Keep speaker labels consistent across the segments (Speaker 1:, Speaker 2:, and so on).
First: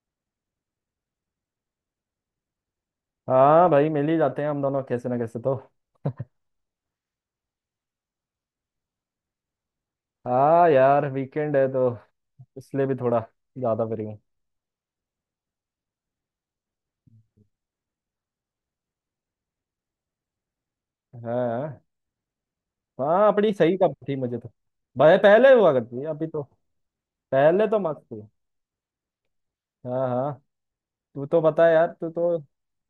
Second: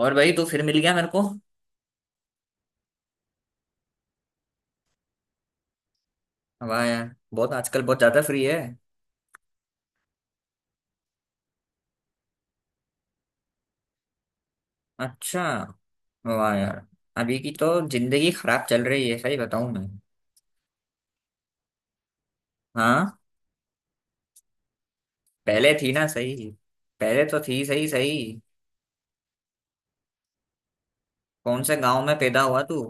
Speaker 1: और भाई तू फिर मिल गया मेरे को।
Speaker 2: हाँ भाई मिल ही जाते हैं हम दोनों कैसे ना कैसे तो।
Speaker 1: वाह यार, बहुत आजकल बहुत ज्यादा फ्री है।
Speaker 2: हाँ यार वीकेंड है तो इसलिए भी थोड़ा ज्यादा फ्री हूँ।
Speaker 1: अच्छा। वाह यार। अभी की तो जिंदगी खराब चल रही है, सही बताऊं मैं।
Speaker 2: हाँ
Speaker 1: हाँ।
Speaker 2: हाँ। अपनी सही कब थी मुझे तो। भाई पहले हुआ
Speaker 1: पहले थी
Speaker 2: करती है
Speaker 1: ना
Speaker 2: अभी तो।
Speaker 1: सही। पहले तो थी
Speaker 2: पहले तो
Speaker 1: सही
Speaker 2: मस्त थी।
Speaker 1: सही।
Speaker 2: हाँ हाँ। तू तो
Speaker 1: कौन
Speaker 2: बता
Speaker 1: से
Speaker 2: यार,
Speaker 1: गांव
Speaker 2: तू
Speaker 1: में
Speaker 2: तो।
Speaker 1: पैदा हुआ तू?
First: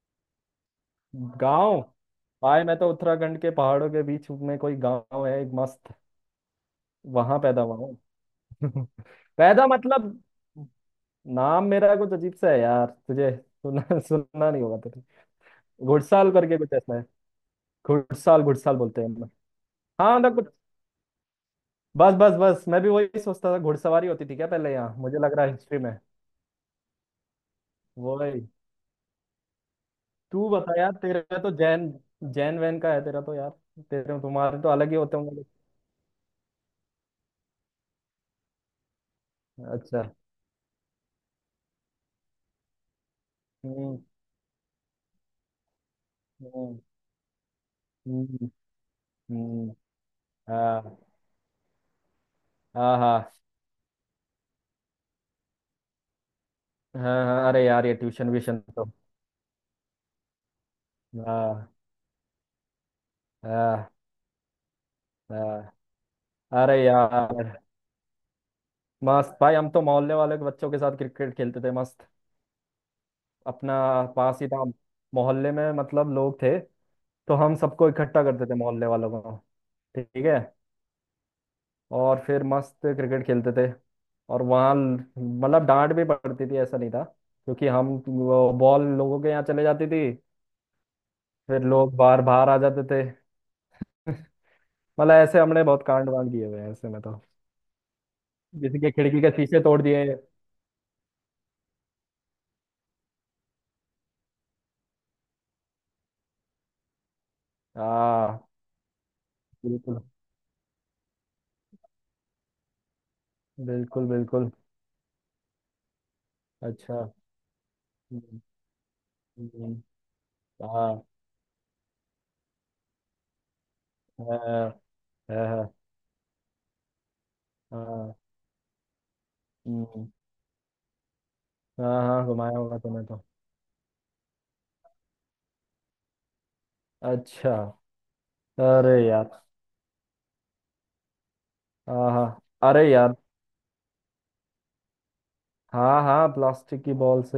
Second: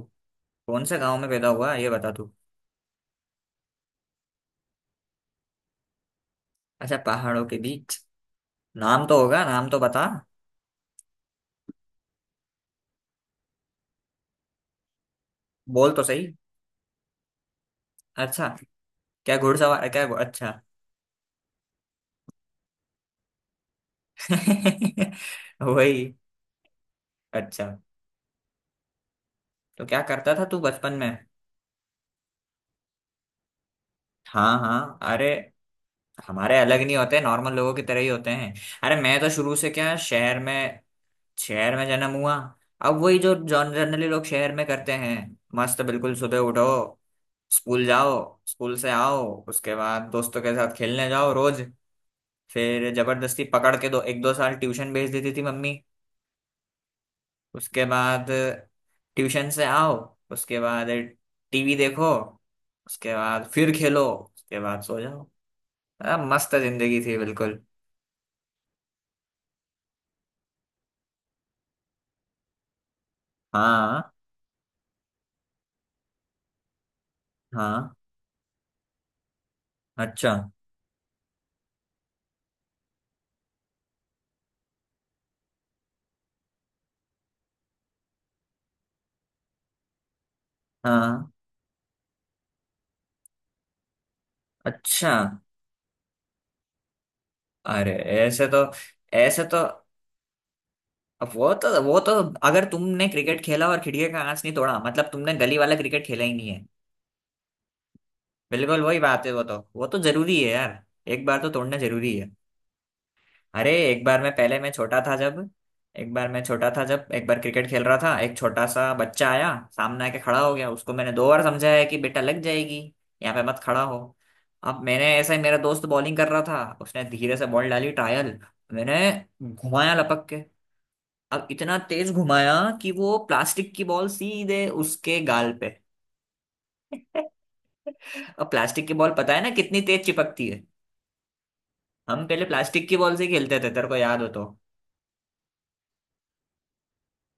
Speaker 1: कौन से गांव में पैदा हुआ
Speaker 2: गाँव।
Speaker 1: ये बता तू।
Speaker 2: भाई मैं तो उत्तराखंड के पहाड़ों के बीच में कोई गाँव है एक मस्त।
Speaker 1: अच्छा,
Speaker 2: वहां
Speaker 1: पहाड़ों के
Speaker 2: पैदा हुआ हूँ।
Speaker 1: बीच। नाम तो होगा,
Speaker 2: पैदा
Speaker 1: नाम तो बता।
Speaker 2: मतलब। नाम मेरा कुछ अजीब सा है यार तुझे सुनना सुनना नहीं होगा तुझे।
Speaker 1: बोल तो सही।
Speaker 2: घुड़साल करके कुछ ऐसा है। घुड़साल
Speaker 1: अच्छा,
Speaker 2: घुड़साल बोलते हैं हम।
Speaker 1: क्या घुड़सवार क्या,
Speaker 2: हाँ
Speaker 1: अच्छा।
Speaker 2: मतलब। बस बस बस मैं भी वही सोचता था घुड़सवारी होती थी क्या पहले यहाँ मुझे लग रहा है हिस्ट्री में।
Speaker 1: वही। अच्छा,
Speaker 2: वही।
Speaker 1: तो क्या करता था
Speaker 2: तू
Speaker 1: तू
Speaker 2: बता यार,
Speaker 1: बचपन में?
Speaker 2: तेरा तो जैन, जैन वैन का है तेरा तो यार। तेरे
Speaker 1: हाँ
Speaker 2: तुम्हारे तो अलग ही
Speaker 1: हाँ,
Speaker 2: होते
Speaker 1: अरे
Speaker 2: होंगे।
Speaker 1: हमारे अलग नहीं होते, नॉर्मल लोगों की तरह ही होते हैं। अरे मैं तो शुरू से क्या,
Speaker 2: अच्छा।
Speaker 1: शहर में। शहर में जन्म हुआ। अब वही जो
Speaker 2: हम्म।
Speaker 1: जनरली लोग शहर में करते हैं। मस्त बिल्कुल, सुबह उठो।
Speaker 2: हम्म।
Speaker 1: स्कूल जाओ।
Speaker 2: हम्म।
Speaker 1: स्कूल से आओ।
Speaker 2: हम्म।
Speaker 1: उसके बाद दोस्तों के साथ खेलने
Speaker 2: हाँ
Speaker 1: जाओ रोज। फिर
Speaker 2: हाँ हाँ
Speaker 1: जबरदस्ती पकड़ के दो, एक दो साल ट्यूशन भेज देती थी मम्मी।
Speaker 2: हाँ, हाँ, अरे
Speaker 1: उसके
Speaker 2: यार ये
Speaker 1: बाद
Speaker 2: ट्यूशन व्यूशन तो।
Speaker 1: ट्यूशन से आओ। उसके बाद
Speaker 2: हाँ
Speaker 1: टीवी देखो। उसके बाद फिर
Speaker 2: हाँ
Speaker 1: खेलो। उसके बाद सो जाओ।
Speaker 2: हाँ।
Speaker 1: मस्त
Speaker 2: अरे
Speaker 1: जिंदगी थी
Speaker 2: यार।
Speaker 1: बिल्कुल।
Speaker 2: मस्त भाई। हम तो मोहल्ले वाले के बच्चों के साथ क्रिकेट खेलते थे मस्त। अपना
Speaker 1: हाँ
Speaker 2: पास ही था। मोहल्ले में मतलब लोग थे तो हम सबको
Speaker 1: हाँ।
Speaker 2: इकट्ठा करते थे मोहल्ले वालों को। ठीक
Speaker 1: अच्छा।
Speaker 2: है। और फिर मस्त क्रिकेट खेलते थे। और वहाँ मतलब डांट भी पड़ती थी ऐसा नहीं था क्योंकि हम वो बॉल लोगों के यहाँ चले जाती थी।
Speaker 1: हाँ।
Speaker 2: फिर लोग बाहर बाहर आ जाते थे।
Speaker 1: अच्छा।
Speaker 2: मतलब ऐसे हमने बहुत कांड वांड किए हुए हैं ऐसे में तो।
Speaker 1: अरे ऐसे तो
Speaker 2: किसी के खिड़की के
Speaker 1: ऐसे तो
Speaker 2: शीशे तोड़ दिए।
Speaker 1: अब वो तो अगर तुमने क्रिकेट खेला और खिड़की का कांच नहीं तोड़ा, मतलब तुमने गली वाला क्रिकेट खेला ही नहीं है।
Speaker 2: हाँ।
Speaker 1: बिल्कुल वही बात है, वो तो
Speaker 2: बिल्कुल
Speaker 1: जरूरी है यार। एक बार तो तोड़ना जरूरी है। अरे एक
Speaker 2: बिल्कुल।
Speaker 1: बार, मैं
Speaker 2: बिल्कुल।
Speaker 1: पहले मैं छोटा था जब,
Speaker 2: अच्छा।
Speaker 1: एक बार क्रिकेट खेल रहा था, एक
Speaker 2: हम्म।
Speaker 1: छोटा सा बच्चा आया।
Speaker 2: हम्म। हम्म।
Speaker 1: सामने आके खड़ा हो गया, उसको
Speaker 2: हाँ
Speaker 1: मैंने दो बार समझाया कि बेटा लग जाएगी, यहाँ पे मत खड़ा हो।
Speaker 2: हाँ
Speaker 1: अब मैंने ऐसा
Speaker 2: हाँ
Speaker 1: ही, मेरा
Speaker 2: हाँ,
Speaker 1: दोस्त बॉलिंग कर रहा था, उसने धीरे से बॉल डाली
Speaker 2: हाँ।
Speaker 1: ट्रायल। मैंने घुमाया
Speaker 2: हम्म।
Speaker 1: लपक के। अब इतना
Speaker 2: हाँ
Speaker 1: तेज
Speaker 2: हाँ
Speaker 1: घुमाया
Speaker 2: घुमाया होगा
Speaker 1: कि
Speaker 2: तुम्हें
Speaker 1: वो
Speaker 2: तो।
Speaker 1: प्लास्टिक की बॉल सीधे उसके गाल पे।
Speaker 2: अच्छा।
Speaker 1: अब प्लास्टिक
Speaker 2: अरे
Speaker 1: की बॉल
Speaker 2: यार।
Speaker 1: पता है ना कितनी तेज चिपकती है।
Speaker 2: हाँ हाँ।
Speaker 1: हम पहले प्लास्टिक
Speaker 2: अरे
Speaker 1: की
Speaker 2: यार।
Speaker 1: बॉल से खेलते थे, तेरे को याद हो तो।
Speaker 2: हाँ हाँ प्लास्टिक की बॉल से।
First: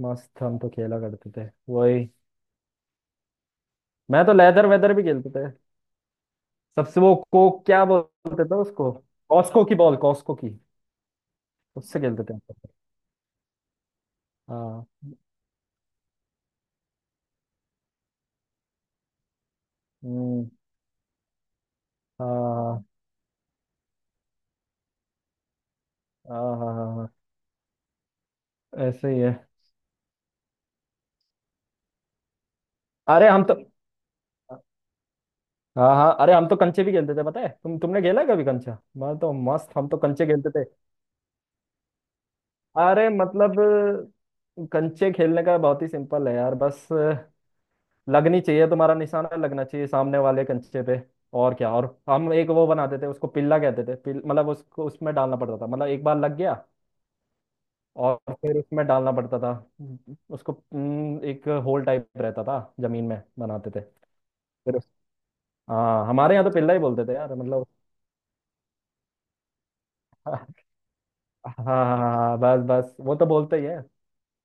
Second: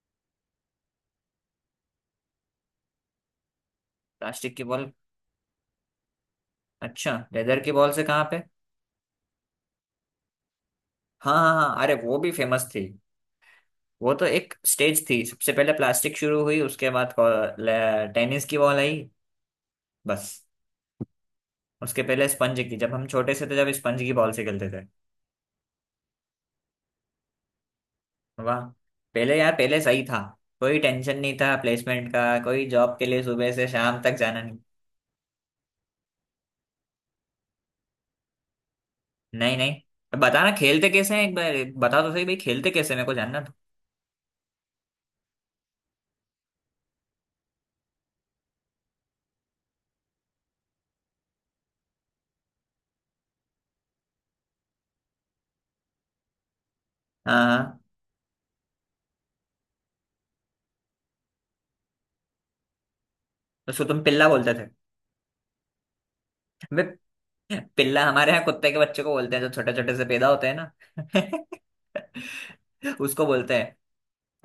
Speaker 2: मस्त हम तो खेला करते थे वही। मैं तो
Speaker 1: प्लास्टिक की
Speaker 2: लेदर
Speaker 1: बॉल।
Speaker 2: वेदर भी खेलते थे। सबसे वो
Speaker 1: अच्छा,
Speaker 2: को
Speaker 1: लेदर की
Speaker 2: क्या
Speaker 1: बॉल से कहाँ पे?
Speaker 2: बोलते थे उसको? कॉस्को की बॉल कॉस्को की।
Speaker 1: हाँ हाँ हाँ, अरे
Speaker 2: उससे
Speaker 1: वो
Speaker 2: खेलते
Speaker 1: भी
Speaker 2: थे हम तो।
Speaker 1: फेमस थी। वो तो एक
Speaker 2: हाँ।
Speaker 1: स्टेज थी, सबसे पहले प्लास्टिक शुरू हुई, उसके बाद को- ले- टेनिस की बॉल आई। बस।
Speaker 2: हम्म।
Speaker 1: उसके पहले स्पंज की,
Speaker 2: हाँ
Speaker 1: जब हम छोटे से थे जब स्पंज की बॉल से खेलते थे।
Speaker 2: हाँ हाँ हाँ हाँ,
Speaker 1: वाह।
Speaker 2: हाँ, ऐसे ही है।
Speaker 1: पहले यार, पहले सही था। कोई टेंशन नहीं था प्लेसमेंट का, कोई जॉब के लिए
Speaker 2: अरे हम
Speaker 1: सुबह
Speaker 2: तो।
Speaker 1: से शाम तक जाना नहीं।
Speaker 2: हाँ हाँ अरे हम तो कंचे भी खेलते थे पता है तुमने खेला है कभी कंचा? मैं तो
Speaker 1: नहीं
Speaker 2: मस्त हम तो
Speaker 1: नहीं,
Speaker 2: कंचे खेलते
Speaker 1: बताना
Speaker 2: थे।
Speaker 1: खेलते कैसे हैं एक बार। बता तो सही भाई, खेलते कैसे, मेरे
Speaker 2: अरे
Speaker 1: को जानना था।
Speaker 2: मतलब। कंचे खेलने का बहुत ही सिंपल है यार। बस लगनी चाहिए तुम्हारा निशाना लगना चाहिए सामने वाले कंचे पे। और क्या। और हम एक वो बनाते थे उसको पिल्ला कहते थे मतलब उसको उसमें डालना पड़ता था मतलब एक बार लग गया
Speaker 1: हाँ हाँ।
Speaker 2: और फिर उसमें डालना पड़ता था उसको। एक होल टाइप रहता था जमीन में बनाते थे।
Speaker 1: उसको तुम पिल्ला बोलते थे?
Speaker 2: फिर हाँ हमारे यहाँ तो पिल्ला ही
Speaker 1: मैं,
Speaker 2: बोलते थे यार मतलब।
Speaker 1: पिल्ला हमारे यहाँ कुत्ते के बच्चे को बोलते हैं, जो छोटे छोटे से पैदा होते हैं ना।
Speaker 2: हाँ हाँ हाँ, बस बस वो
Speaker 1: उसको
Speaker 2: तो
Speaker 1: बोलते
Speaker 2: बोलते ही
Speaker 1: हैं।
Speaker 2: है।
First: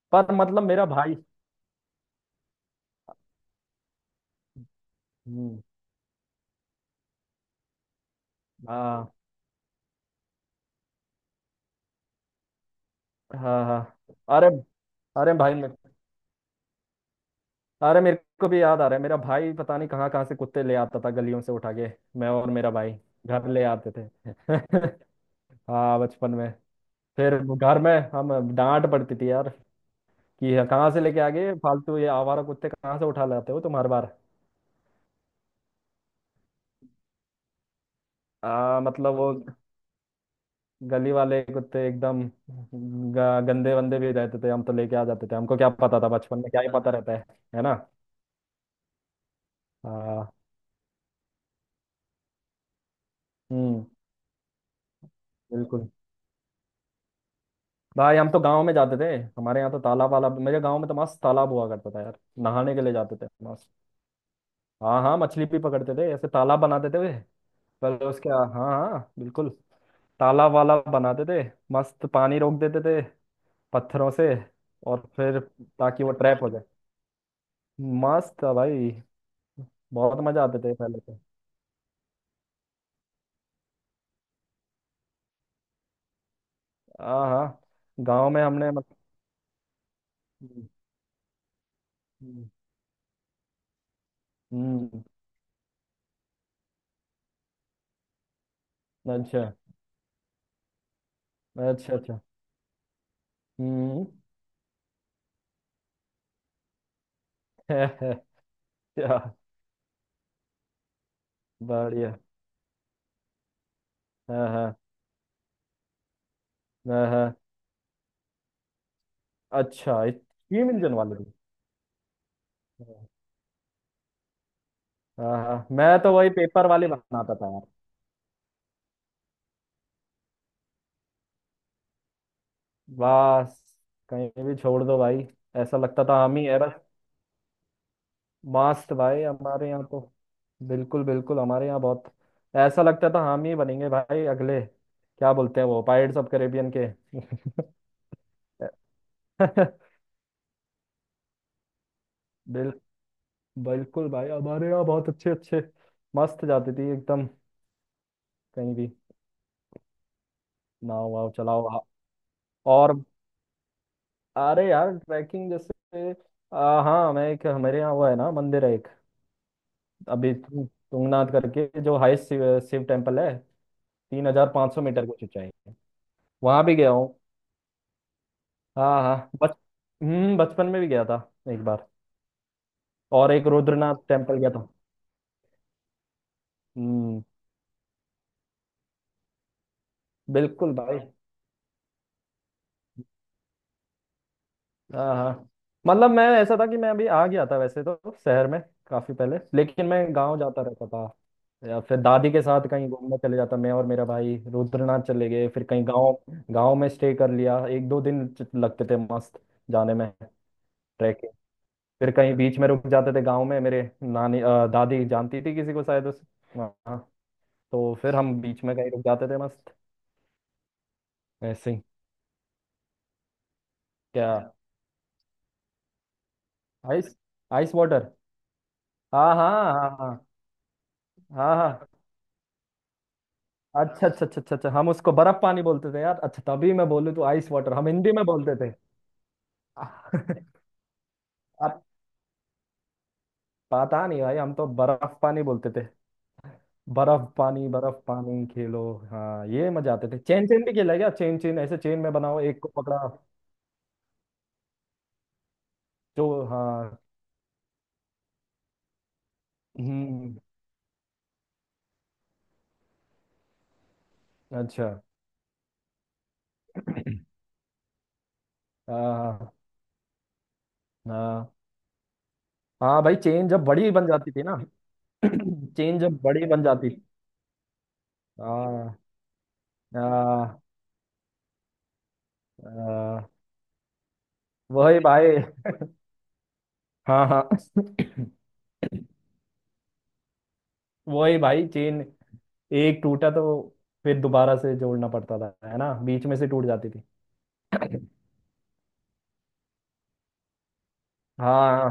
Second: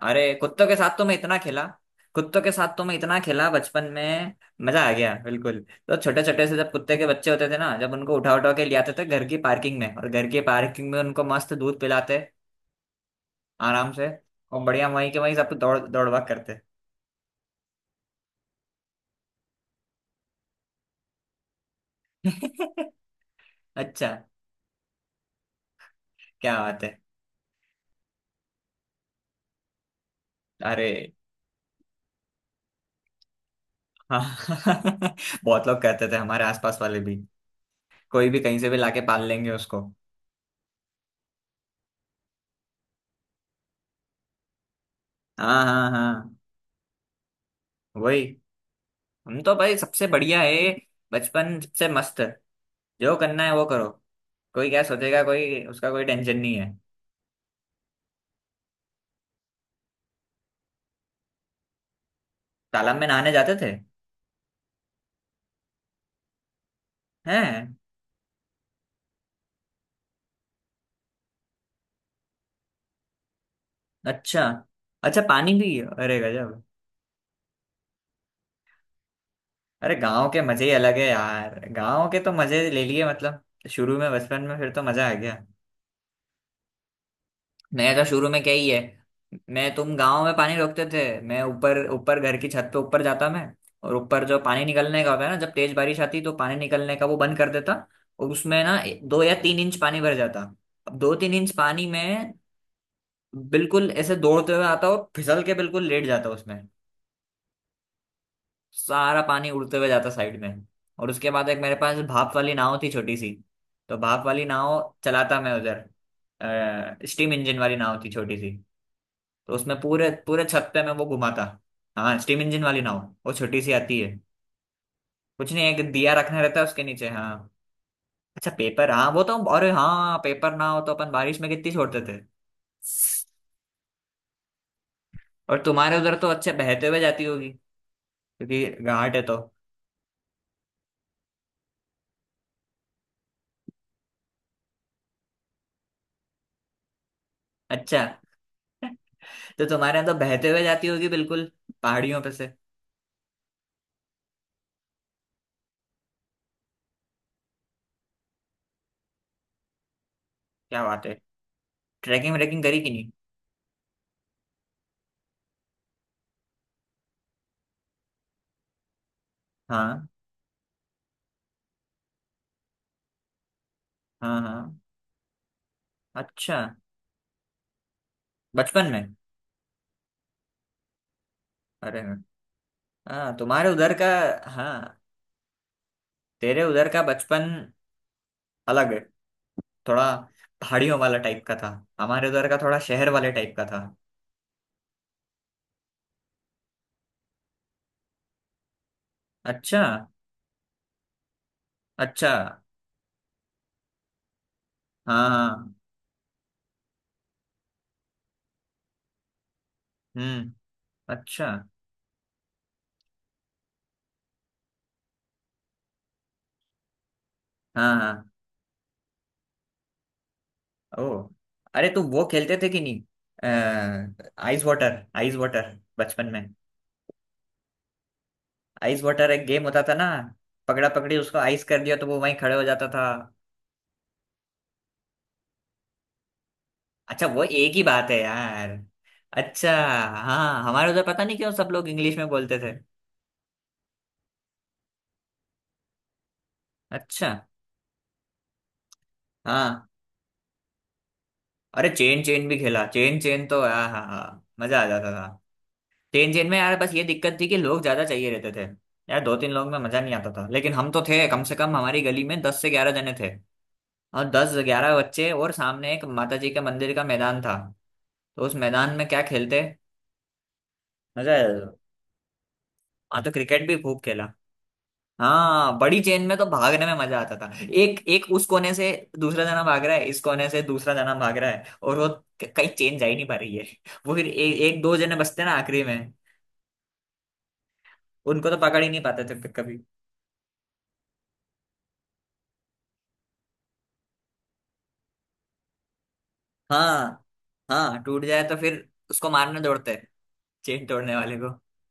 Speaker 1: अरे
Speaker 2: पर मतलब
Speaker 1: कुत्तों के
Speaker 2: मेरा
Speaker 1: साथ तो मैं
Speaker 2: भाई।
Speaker 1: इतना खेला। कुत्तों के साथ तो मैं इतना खेला बचपन में। मजा आ गया
Speaker 2: हम्म,
Speaker 1: बिल्कुल। तो छोटे छोटे से जब कुत्ते के बच्चे होते थे ना, जब उनको उठा उठा के ले आते थे
Speaker 2: हाँ
Speaker 1: घर की पार्किंग में, और घर की पार्किंग में उनको मस्त दूध पिलाते
Speaker 2: हाँ हाँ।
Speaker 1: आराम से।
Speaker 2: अरे।
Speaker 1: और बढ़िया, वहीं के
Speaker 2: अरे
Speaker 1: वहीं सब
Speaker 2: भाई मेरे।
Speaker 1: दौड़ दौड़ भाग करते।
Speaker 2: अरे मेरे को भी याद आ रहा है मेरा भाई पता नहीं कहाँ कहाँ से कुत्ते ले आता था गलियों से उठा के। मैं और मेरा भाई घर ले आते थे।
Speaker 1: अच्छा।
Speaker 2: हाँ बचपन में।
Speaker 1: क्या बात है।
Speaker 2: फिर घर में हम डांट पड़ती थी यार कि ये कहाँ
Speaker 1: अरे
Speaker 2: से लेके आ गए फालतू ये आवारा कुत्ते कहाँ से उठा लाते हो तुम हर बार।
Speaker 1: हाँ, बहुत लोग करते थे, हमारे आसपास वाले भी। कोई भी कहीं से भी लाके
Speaker 2: मतलब
Speaker 1: पाल
Speaker 2: वो
Speaker 1: लेंगे उसको।
Speaker 2: गली वाले कुत्ते एकदम गंदे वंदे भी रहते थे हम तो लेके आ जाते थे हमको
Speaker 1: हाँ
Speaker 2: क्या
Speaker 1: हाँ
Speaker 2: पता था
Speaker 1: हाँ,
Speaker 2: बचपन में क्या ही पता रहता है। है ना।
Speaker 1: वही। हम तो भाई सबसे
Speaker 2: हाँ।
Speaker 1: बढ़िया है, बचपन सबसे मस्त। जो करना है वो
Speaker 2: हम्म।
Speaker 1: करो। कोई क्या सोचेगा, कोई
Speaker 2: बिल्कुल
Speaker 1: उसका कोई टेंशन नहीं है।
Speaker 2: भाई हम तो गांव में जाते थे। हमारे यहाँ तो तालाब वालाब मेरे गांव में तो मस्त तालाब हुआ करता था यार। नहाने के लिए
Speaker 1: तालाब में
Speaker 2: जाते थे
Speaker 1: नहाने जाते
Speaker 2: मस्त।
Speaker 1: थे?
Speaker 2: हाँ हाँ मछली भी पकड़ते थे ऐसे तालाब बनाते थे वे।
Speaker 1: हैं?
Speaker 2: पहले उसके हाँ हाँ बिल्कुल। तालाब वाला बनाते थे। मस्त पानी रोक देते थे पत्थरों से।
Speaker 1: अच्छा।
Speaker 2: और
Speaker 1: अच्छा
Speaker 2: फिर
Speaker 1: पानी भी,
Speaker 2: ताकि वो
Speaker 1: अरे
Speaker 2: ट्रैप हो
Speaker 1: गजब।
Speaker 2: जाए। मस्त था भाई।
Speaker 1: अरे
Speaker 2: बहुत
Speaker 1: गांव के
Speaker 2: मजा आते
Speaker 1: मजे ही
Speaker 2: थे
Speaker 1: अलग
Speaker 2: पहले
Speaker 1: है
Speaker 2: तो।
Speaker 1: यार, गांव के तो मजे ले लिए मतलब। शुरू में बचपन में फिर तो मजा आ गया।
Speaker 2: हाँ हाँ।
Speaker 1: मैं तो शुरू
Speaker 2: गाँव में
Speaker 1: में क्या ही
Speaker 2: हमने
Speaker 1: है।
Speaker 2: मत...
Speaker 1: मैं, तुम गांव में पानी
Speaker 2: हम्म।
Speaker 1: रोकते थे, मैं ऊपर ऊपर घर की छत पे ऊपर जाता मैं। और ऊपर जो पानी निकलने
Speaker 2: हम्म,
Speaker 1: का होता है ना, जब तेज बारिश आती तो पानी निकलने का वो बंद कर देता। और उसमें ना दो या
Speaker 2: अच्छा
Speaker 1: तीन इंच पानी भर जाता। अब दो तीन इंच पानी
Speaker 2: अच्छा अच्छा।
Speaker 1: में बिल्कुल
Speaker 2: हम्म।
Speaker 1: ऐसे दौड़ते हुए आता, और फिसल के बिल्कुल लेट जाता उसमें।
Speaker 2: क्या?
Speaker 1: सारा पानी उड़ते हुए जाता साइड में। और उसके बाद एक मेरे पास
Speaker 2: बढ़िया।
Speaker 1: भाप वाली नाव थी छोटी सी। तो भाप वाली
Speaker 2: हाँ हाँ
Speaker 1: नाव चलाता मैं उधर।
Speaker 2: हाँ
Speaker 1: स्टीम
Speaker 2: हाँ।
Speaker 1: इंजन वाली नाव थी छोटी सी। तो उसमें
Speaker 2: अच्छा
Speaker 1: पूरे पूरे छत
Speaker 2: स्टीम
Speaker 1: पे मैं
Speaker 2: इंजन
Speaker 1: वो
Speaker 2: वाले भी।
Speaker 1: घुमाता। हाँ, स्टीम इंजन वाली नाव।
Speaker 2: हाँ।
Speaker 1: वो छोटी सी आती है।
Speaker 2: हाँ
Speaker 1: कुछ नहीं,
Speaker 2: हाँ
Speaker 1: एक
Speaker 2: मैं तो
Speaker 1: दिया
Speaker 2: वही
Speaker 1: रखना रहता
Speaker 2: पेपर
Speaker 1: है उसके
Speaker 2: वाले
Speaker 1: नीचे, हाँ।
Speaker 2: बनाता था यार।
Speaker 1: अच्छा पेपर, हाँ वो तो, अरे हाँ, पेपर ना हो तो अपन बारिश में कितनी छोड़ते थे।
Speaker 2: बस कहीं भी छोड़ दो भाई।
Speaker 1: और
Speaker 2: ऐसा
Speaker 1: तुम्हारे
Speaker 2: लगता
Speaker 1: उधर
Speaker 2: था
Speaker 1: तो
Speaker 2: हम ही
Speaker 1: अच्छे
Speaker 2: है बस।
Speaker 1: बहते हुए जाती होगी, क्योंकि
Speaker 2: मास्ट
Speaker 1: घाट
Speaker 2: भाई
Speaker 1: है तो।
Speaker 2: हमारे यहाँ तो। बिल्कुल बिल्कुल हमारे यहाँ बहुत ऐसा लगता था हम ही बनेंगे भाई अगले क्या बोलते हैं वो पायरेट्स ऑफ कैरेबियन के।
Speaker 1: अच्छा। तो तुम्हारे यहाँ तो बहते हुए जाती होगी बिल्कुल, पहाड़ियों पे से।
Speaker 2: बिल बिल्कुल भाई हमारे यहाँ बहुत अच्छे अच्छे। मस्त जाती थी एकदम। कहीं भी।
Speaker 1: क्या बात
Speaker 2: नाव
Speaker 1: है।
Speaker 2: वाव चलाओ।
Speaker 1: ट्रैकिंग व्रेकिंग करी कि
Speaker 2: और
Speaker 1: नहीं?
Speaker 2: अरे यार ट्रैकिंग जैसे। हाँ मैं एक हमारे यहाँ वो है ना मंदिर है एक।
Speaker 1: हाँ
Speaker 2: अभी तुंगनाथ करके जो हाईएस्ट शिव, शिव टेम्पल है। तीन
Speaker 1: हाँ
Speaker 2: हजार पाँच
Speaker 1: हाँ।
Speaker 2: सौ मीटर की ऊंचाई है।
Speaker 1: अच्छा।
Speaker 2: वहाँ भी गया हूँ।
Speaker 1: बचपन
Speaker 2: हाँ
Speaker 1: में?
Speaker 2: हाँ बच बचपन में भी गया था एक बार।
Speaker 1: अरे
Speaker 2: और
Speaker 1: हाँ,
Speaker 2: एक
Speaker 1: तुम्हारे उधर
Speaker 2: रुद्रनाथ
Speaker 1: का।
Speaker 2: टेम्पल गया था।
Speaker 1: हाँ, तेरे उधर का
Speaker 2: हम्म।
Speaker 1: बचपन अलग है थोड़ा।
Speaker 2: बिल्कुल
Speaker 1: पहाड़ियों
Speaker 2: भाई।
Speaker 1: वाला टाइप का था। हमारे उधर का थोड़ा शहर वाले टाइप का था।
Speaker 2: हाँ हाँ। मतलब मैं ऐसा था कि मैं अभी आ गया था वैसे तो शहर में काफी पहले
Speaker 1: अच्छा।
Speaker 2: लेकिन मैं गांव जाता रहता था। या फिर दादी
Speaker 1: अच्छा।
Speaker 2: के साथ कहीं घूमने चले जाता मैं और मेरा भाई रुद्रनाथ
Speaker 1: हाँ
Speaker 2: चले गए फिर
Speaker 1: हाँ,
Speaker 2: कहीं गांव। गांव में स्टे कर लिया एक दो दिन लगते थे मस्त जाने में।
Speaker 1: हम्म।
Speaker 2: ट्रैकिंग।
Speaker 1: अच्छा।
Speaker 2: फिर कहीं बीच में रुक जाते थे गांव में मेरे नानी दादी जानती थी किसी को शायद उस वहाँ।
Speaker 1: हाँ
Speaker 2: तो फिर
Speaker 1: हाँ।
Speaker 2: हम बीच में कहीं रुक जाते थे मस्त।
Speaker 1: ओ।
Speaker 2: ऐसे ही।
Speaker 1: अरे तुम वो खेलते थे कि नहीं,
Speaker 2: क्या?
Speaker 1: आइस वाटर आइस वाटर, बचपन में?
Speaker 2: Ice ice water.
Speaker 1: Ice water
Speaker 2: हाँ
Speaker 1: एक
Speaker 2: हाँ
Speaker 1: गेम होता
Speaker 2: हाँ
Speaker 1: था ना।
Speaker 2: हाँ
Speaker 1: पकड़ा पकड़ी, उसको
Speaker 2: हाँ
Speaker 1: आइस कर
Speaker 2: हाँ।
Speaker 1: दिया तो वो वहीं खड़े हो जाता था।
Speaker 2: अच्छा अच्छा अच्छा अच्छा अच्छा हम उसको बर्फ पानी बोलते थे यार। अच्छा तभी मैं बोलूँ तो
Speaker 1: अच्छा, वो
Speaker 2: आइस
Speaker 1: एक
Speaker 2: वाटर
Speaker 1: ही
Speaker 2: हम
Speaker 1: बात
Speaker 2: हिंदी
Speaker 1: है
Speaker 2: में बोलते
Speaker 1: यार। अच्छा।
Speaker 2: थे।
Speaker 1: हाँ, हमारे उधर पता नहीं क्यों सब लोग इंग्लिश में बोलते थे।
Speaker 2: पता नहीं भाई हम तो बर्फ पानी बोलते थे।
Speaker 1: अच्छा।
Speaker 2: बर्फ पानी खेलो। हाँ ये
Speaker 1: हाँ,
Speaker 2: मजा आते थे चेन चेन भी खेला है क्या? चेन चेन ऐसे
Speaker 1: अरे
Speaker 2: चेन में
Speaker 1: चेन
Speaker 2: बनाओ
Speaker 1: चेन भी
Speaker 2: एक को
Speaker 1: खेला,
Speaker 2: पकड़ा
Speaker 1: चेन चेन तो हाँ हाँ हाँ, मजा आ जाता था।
Speaker 2: जो।
Speaker 1: चेन चेन में यार, बस
Speaker 2: हाँ।
Speaker 1: ये दिक्कत थी कि लोग ज्यादा चाहिए रहते थे। यार दो तीन लोग में मजा नहीं आता
Speaker 2: हम्म।
Speaker 1: था, लेकिन हम तो थे कम से कम, हमारी गली में दस से ग्यारह जने थे। और दस
Speaker 2: अच्छा।
Speaker 1: ग्यारह बच्चे, और सामने एक माता जी के मंदिर का मैदान था। तो उस मैदान में क्या
Speaker 2: हाँ
Speaker 1: खेलते, मजा आया
Speaker 2: हाँ
Speaker 1: था।
Speaker 2: हाँ भाई
Speaker 1: हाँ तो
Speaker 2: चेन जब
Speaker 1: क्रिकेट भी
Speaker 2: बड़ी
Speaker 1: खूब
Speaker 2: बन
Speaker 1: खेला।
Speaker 2: जाती थी ना।
Speaker 1: हाँ,
Speaker 2: चेन
Speaker 1: बड़ी
Speaker 2: जब
Speaker 1: चेन में
Speaker 2: बड़ी
Speaker 1: तो
Speaker 2: बन
Speaker 1: भागने
Speaker 2: जाती।
Speaker 1: में मजा आता था। एक एक उस कोने से
Speaker 2: हाँ
Speaker 1: दूसरा जना भाग रहा है, इस कोने
Speaker 2: हाँ
Speaker 1: से दूसरा जना भाग रहा है, और वो क- कहीं चेन जा ही नहीं
Speaker 2: हाँ,
Speaker 1: पा रही है। वो फिर एक दो
Speaker 2: वही
Speaker 1: जने
Speaker 2: भाई।
Speaker 1: बचते ना आखिरी में।
Speaker 2: हाँ हाँ।
Speaker 1: उनको तो पकड़ ही नहीं पाते थे फिर कभी।
Speaker 2: वही भाई चेन एक टूटा तो फिर दोबारा से जोड़ना पड़ता था है ना बीच में से टूट जाती थी।
Speaker 1: हाँ हाँ, टूट जाए तो फिर उसको मारने दौड़ते हैं, चेन तोड़ने वाले को।
Speaker 2: हाँ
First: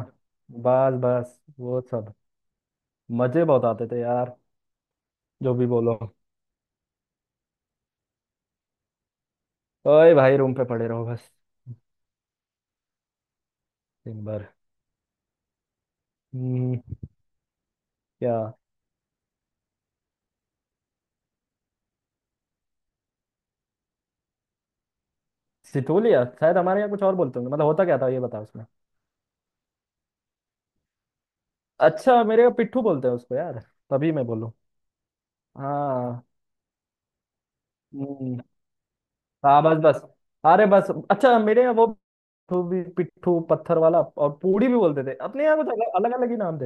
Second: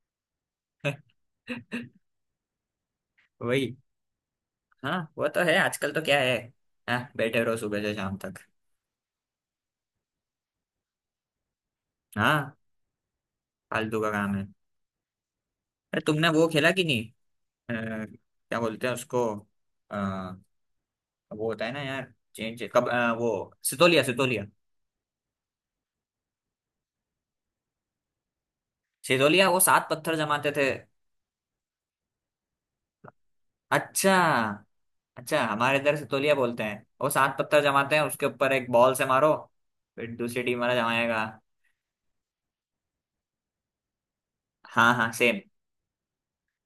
Speaker 2: बस बस वो सब मजे बहुत
Speaker 1: वही।
Speaker 2: आते थे यार।
Speaker 1: हाँ वो तो
Speaker 2: जो
Speaker 1: है,
Speaker 2: भी
Speaker 1: आजकल
Speaker 2: बोलो।
Speaker 1: तो क्या है। हाँ, बैठे रहो सुबह से शाम तक।
Speaker 2: ओए भाई रूम पे पड़े रहो बस
Speaker 1: हाँ, फालतू का
Speaker 2: दिन
Speaker 1: काम
Speaker 2: भर।
Speaker 1: है। अरे तुमने वो खेला
Speaker 2: हम्म।
Speaker 1: कि नहीं, अ,
Speaker 2: क्या?
Speaker 1: क्या बोलते हैं उसको, वो होता है ना यार, चेंज कब, वो सितोलिया सितोलिया।
Speaker 2: सिटोलिया शायद हमारे यहाँ कुछ और बोलते होंगे मतलब होता क्या था ये बताओ उसमें।
Speaker 1: सितोलिया, वो सात पत्थर जमाते थे।
Speaker 2: अच्छा मेरे यहाँ पिट्ठू बोलते हैं उसको यार। तभी
Speaker 1: अच्छा।
Speaker 2: मैं बोलूँ।
Speaker 1: अच्छा, हमारे इधर
Speaker 2: हाँ।
Speaker 1: सितोलिया बोलते हैं, वो सात पत्थर जमाते हैं, उसके
Speaker 2: हम्म।
Speaker 1: ऊपर एक बॉल से मारो।
Speaker 2: हाँ बस बस।
Speaker 1: फिर दूसरी टीम
Speaker 2: अरे
Speaker 1: वाला
Speaker 2: बस
Speaker 1: जमाएगा।
Speaker 2: अच्छा मेरे यहाँ वो पिट्ठू भी पिट्ठू पत्थर वाला और पूड़ी भी
Speaker 1: हाँ
Speaker 2: बोलते
Speaker 1: हाँ
Speaker 2: थे
Speaker 1: सेम,
Speaker 2: अपने यहाँ कुछ अलग अलग अलग ही नाम थे।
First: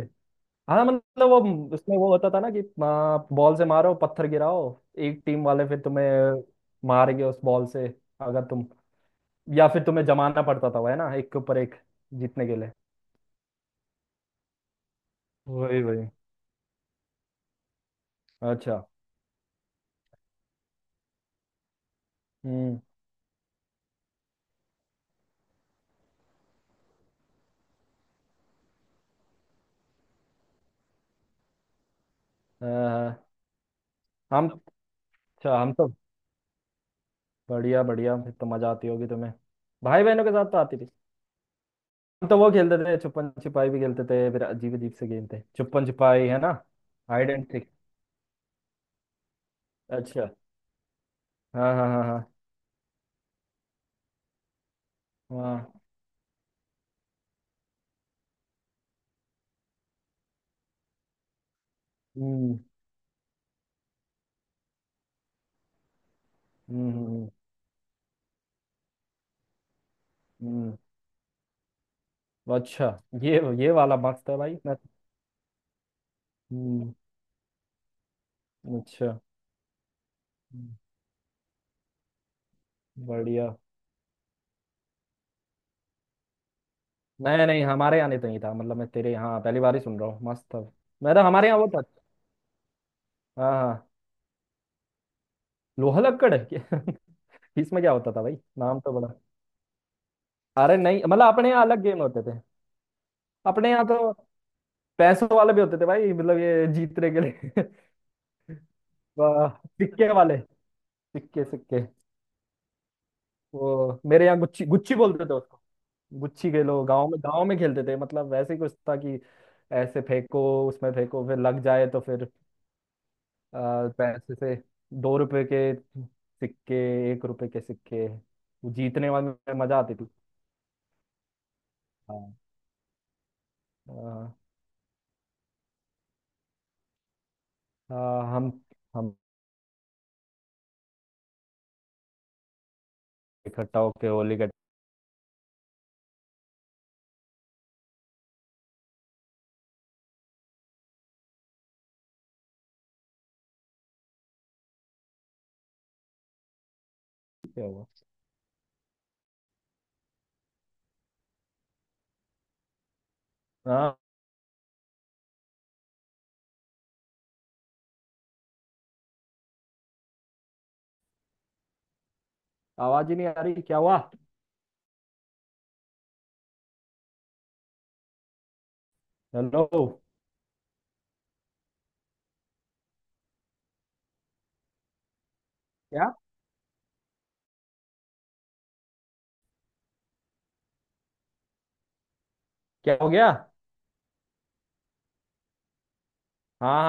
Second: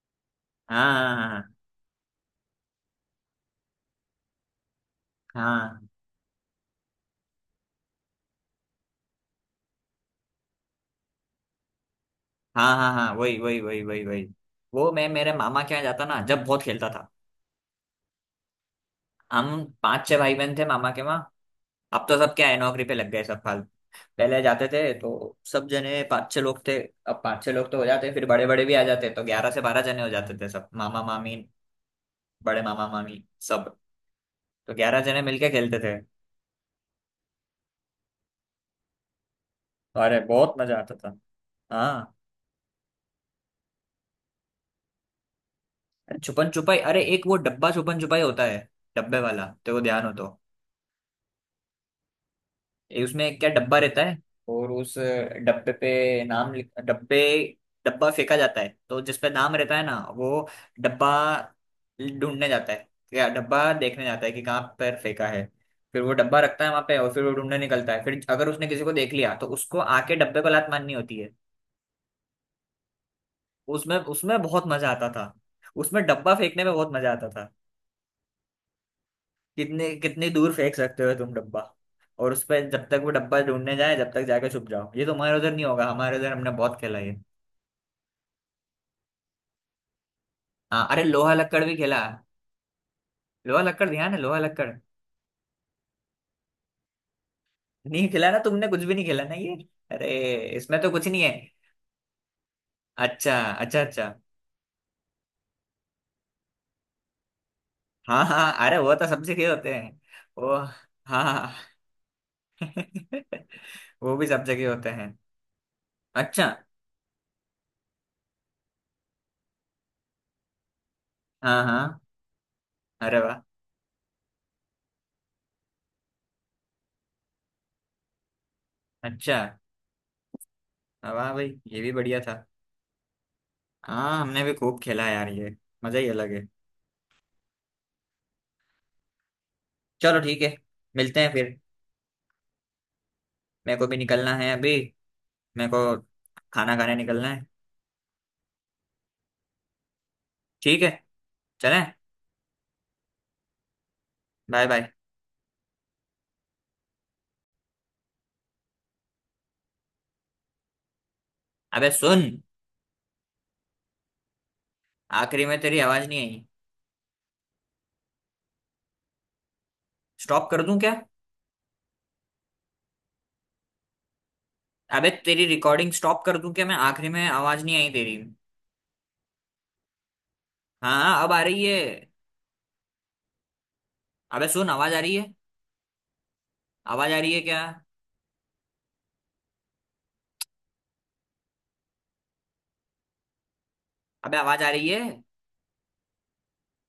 Speaker 2: हाँ
Speaker 1: हाँ हाँ
Speaker 2: मतलब वो
Speaker 1: हाँ,
Speaker 2: उसमें वो होता था ना कि हाँ, बॉल से मारो पत्थर गिराओ। एक टीम वाले फिर
Speaker 1: हाँ
Speaker 2: तुम्हें मारेंगे उस बॉल से। अगर तुम या फिर तुम्हें जमाना पड़ता था वो है ना एक के ऊपर एक जीतने के लिए।
Speaker 1: हाँ हाँ, हाँ, हाँ, वही वही वही वही वही। वो मैं मेरे मामा के
Speaker 2: वही
Speaker 1: यहाँ जाता
Speaker 2: वही।
Speaker 1: ना जब, बहुत खेलता था।
Speaker 2: अच्छा।
Speaker 1: हम पांच छह भाई बहन थे मामा के वहाँ। अब तो सब क्या है,
Speaker 2: हम्म।
Speaker 1: नौकरी पे लग गए सब फाल। पहले जाते थे तो सब जने पांच छह लोग थे। अब पांच छह लोग तो हो जाते, फिर बड़े बड़े भी आ जाते, तो ग्यारह से बारह जने हो जाते थे सब, मामा मामी, बड़े
Speaker 2: अ,
Speaker 1: मामा मामी सब।
Speaker 2: हम।
Speaker 1: तो ग्यारह जने मिलके
Speaker 2: अच्छा हम
Speaker 1: खेलते
Speaker 2: तो।
Speaker 1: थे।
Speaker 2: बढ़िया बढ़िया फिर तो मजा आती होगी तुम्हें भाई
Speaker 1: अरे
Speaker 2: बहनों के साथ
Speaker 1: बहुत
Speaker 2: तो आती
Speaker 1: मजा
Speaker 2: थी।
Speaker 1: आता था। हाँ।
Speaker 2: हम तो वो खेलते थे छुपन छिपाई भी खेलते थे फिर अजीब अजीब से गेम थे छुपन
Speaker 1: अरे
Speaker 2: छिपाई है ना?
Speaker 1: छुपन छुपाई, अरे एक
Speaker 2: हाइड
Speaker 1: वो
Speaker 2: एंड सीक।
Speaker 1: डब्बा छुपन छुपाई होता है, डब्बे वाला तो, वो ध्यान हो तो।
Speaker 2: अच्छा। हाँ हाँ हाँ हाँ
Speaker 1: ये उसमें क्या, डब्बा रहता है, और उस डब्बे
Speaker 2: हाँ।
Speaker 1: पे नाम लिख, डब्बे, डब्बा फेंका जाता है तो जिस पे नाम रहता है ना, वो डब्बा ढूंढने
Speaker 2: हम्म
Speaker 1: जाता है, या डब्बा देखने जाता है कि कहाँ पर फेंका है। फिर वो डब्बा रखता है वहां
Speaker 2: हम्म
Speaker 1: पे,
Speaker 2: हम्म
Speaker 1: और फिर
Speaker 2: हम्म,
Speaker 1: वो ढूंढने निकलता है, फिर अगर उसने किसी को देख लिया, तो उसको आके डब्बे को लात
Speaker 2: हम्म।
Speaker 1: मारनी होती है।
Speaker 2: अच्छा। ये ये वाला
Speaker 1: उसमें
Speaker 2: मस्त है
Speaker 1: उसमें
Speaker 2: भाई
Speaker 1: बहुत
Speaker 2: मैं।
Speaker 1: मजा आता था। उसमें डब्बा फेंकने में बहुत
Speaker 2: हम्म।
Speaker 1: मजा आता था।
Speaker 2: अच्छा।
Speaker 1: कितने, कितनी दूर फेंक
Speaker 2: हम्म,
Speaker 1: सकते हो तुम डब्बा। और उस पर जब तक वो डब्बा
Speaker 2: बढ़िया।
Speaker 1: ढूंढने जाए, जब तक जाके छुप जाओ। ये तुम्हारे उधर नहीं होगा, हमारे उधर हमने बहुत खेला ये।
Speaker 2: नहीं नहीं हमारे यहाँ नहीं तो नहीं था मतलब मैं तेरे यहाँ पहली बार ही सुन रहा हूँ मस्त था।
Speaker 1: हाँ अरे,
Speaker 2: मैं तो
Speaker 1: लोहा
Speaker 2: हमारे यहाँ
Speaker 1: लक्कड़
Speaker 2: वो
Speaker 1: भी
Speaker 2: था।
Speaker 1: खेला,
Speaker 2: हाँ
Speaker 1: लोहा
Speaker 2: हाँ।
Speaker 1: लक्कड़ ध्यान है? लोहा लक्कड़
Speaker 2: लोहा लक्कड़ है इसमें क्या
Speaker 1: नहीं
Speaker 2: होता था
Speaker 1: खेला
Speaker 2: भाई
Speaker 1: ना तुमने,
Speaker 2: नाम
Speaker 1: कुछ भी
Speaker 2: तो
Speaker 1: नहीं
Speaker 2: बड़ा।
Speaker 1: खेला ना ये। अरे
Speaker 2: अरे
Speaker 1: इसमें तो
Speaker 2: नहीं
Speaker 1: कुछ नहीं है।
Speaker 2: मतलब अपने यहाँ अलग गेम होते थे।
Speaker 1: अच्छा
Speaker 2: अपने
Speaker 1: अच्छा
Speaker 2: यहाँ
Speaker 1: अच्छा।
Speaker 2: तो पैसों वाले भी होते थे भाई मतलब ये जीतने के लिए।
Speaker 1: हाँ हाँ, अरे वो तो सब
Speaker 2: वाह,
Speaker 1: जगह होते हैं।
Speaker 2: सिक्के वाले।
Speaker 1: वो,
Speaker 2: सिक्के
Speaker 1: हाँ,
Speaker 2: सिक्के। वो
Speaker 1: वो
Speaker 2: मेरे
Speaker 1: भी
Speaker 2: यहाँ
Speaker 1: सब
Speaker 2: गुच्ची
Speaker 1: जगह होते
Speaker 2: गुच्ची
Speaker 1: हैं।
Speaker 2: बोलते थे उसको।
Speaker 1: अच्छा।
Speaker 2: गुच्छी खेलो गांव में खेलते थे मतलब वैसे ही कुछ था कि ऐसे फेंको उसमें फेंको फिर लग
Speaker 1: हाँ
Speaker 2: जाए तो
Speaker 1: हाँ।
Speaker 2: फिर
Speaker 1: अरे वाह।
Speaker 2: पैसे से। 2 रुपए के सिक्के। 1 रुपए के सिक्के वो जीतने वाले
Speaker 1: अच्छा।
Speaker 2: में मजा आती थी।
Speaker 1: हाँ, वाह भाई, ये भी बढ़िया
Speaker 2: हाँ
Speaker 1: था। हाँ,
Speaker 2: हाँ
Speaker 1: हमने भी खूब खेला यार ये। मजा ही अलग है।
Speaker 2: हाँ, हम
Speaker 1: चलो ठीक है, मिलते हैं फिर। मेरे
Speaker 2: इकट्ठा
Speaker 1: को भी
Speaker 2: होके
Speaker 1: निकलना
Speaker 2: होली का।
Speaker 1: है अभी। मेरे को खाना खाने निकलना है। ठीक है। चले। Bye bye.
Speaker 2: क्या हुआ?
Speaker 1: अबे सुन,
Speaker 2: हाँ
Speaker 1: आखिरी में तेरी आवाज नहीं आई, स्टॉप कर दूं क्या?
Speaker 2: आवाज ही नहीं आ रही क्या हुआ?
Speaker 1: अबे तेरी रिकॉर्डिंग स्टॉप कर दूं क्या, मैं, आखिरी में आवाज नहीं आई तेरी।
Speaker 2: हेलो।
Speaker 1: हाँ, अब आ रही है। अबे सुन, आवाज आ रही है?
Speaker 2: क्या?
Speaker 1: आवाज आ रही है क्या?
Speaker 2: क्या हो गया?
Speaker 1: अबे आवाज आ रही है।
Speaker 2: हाँ।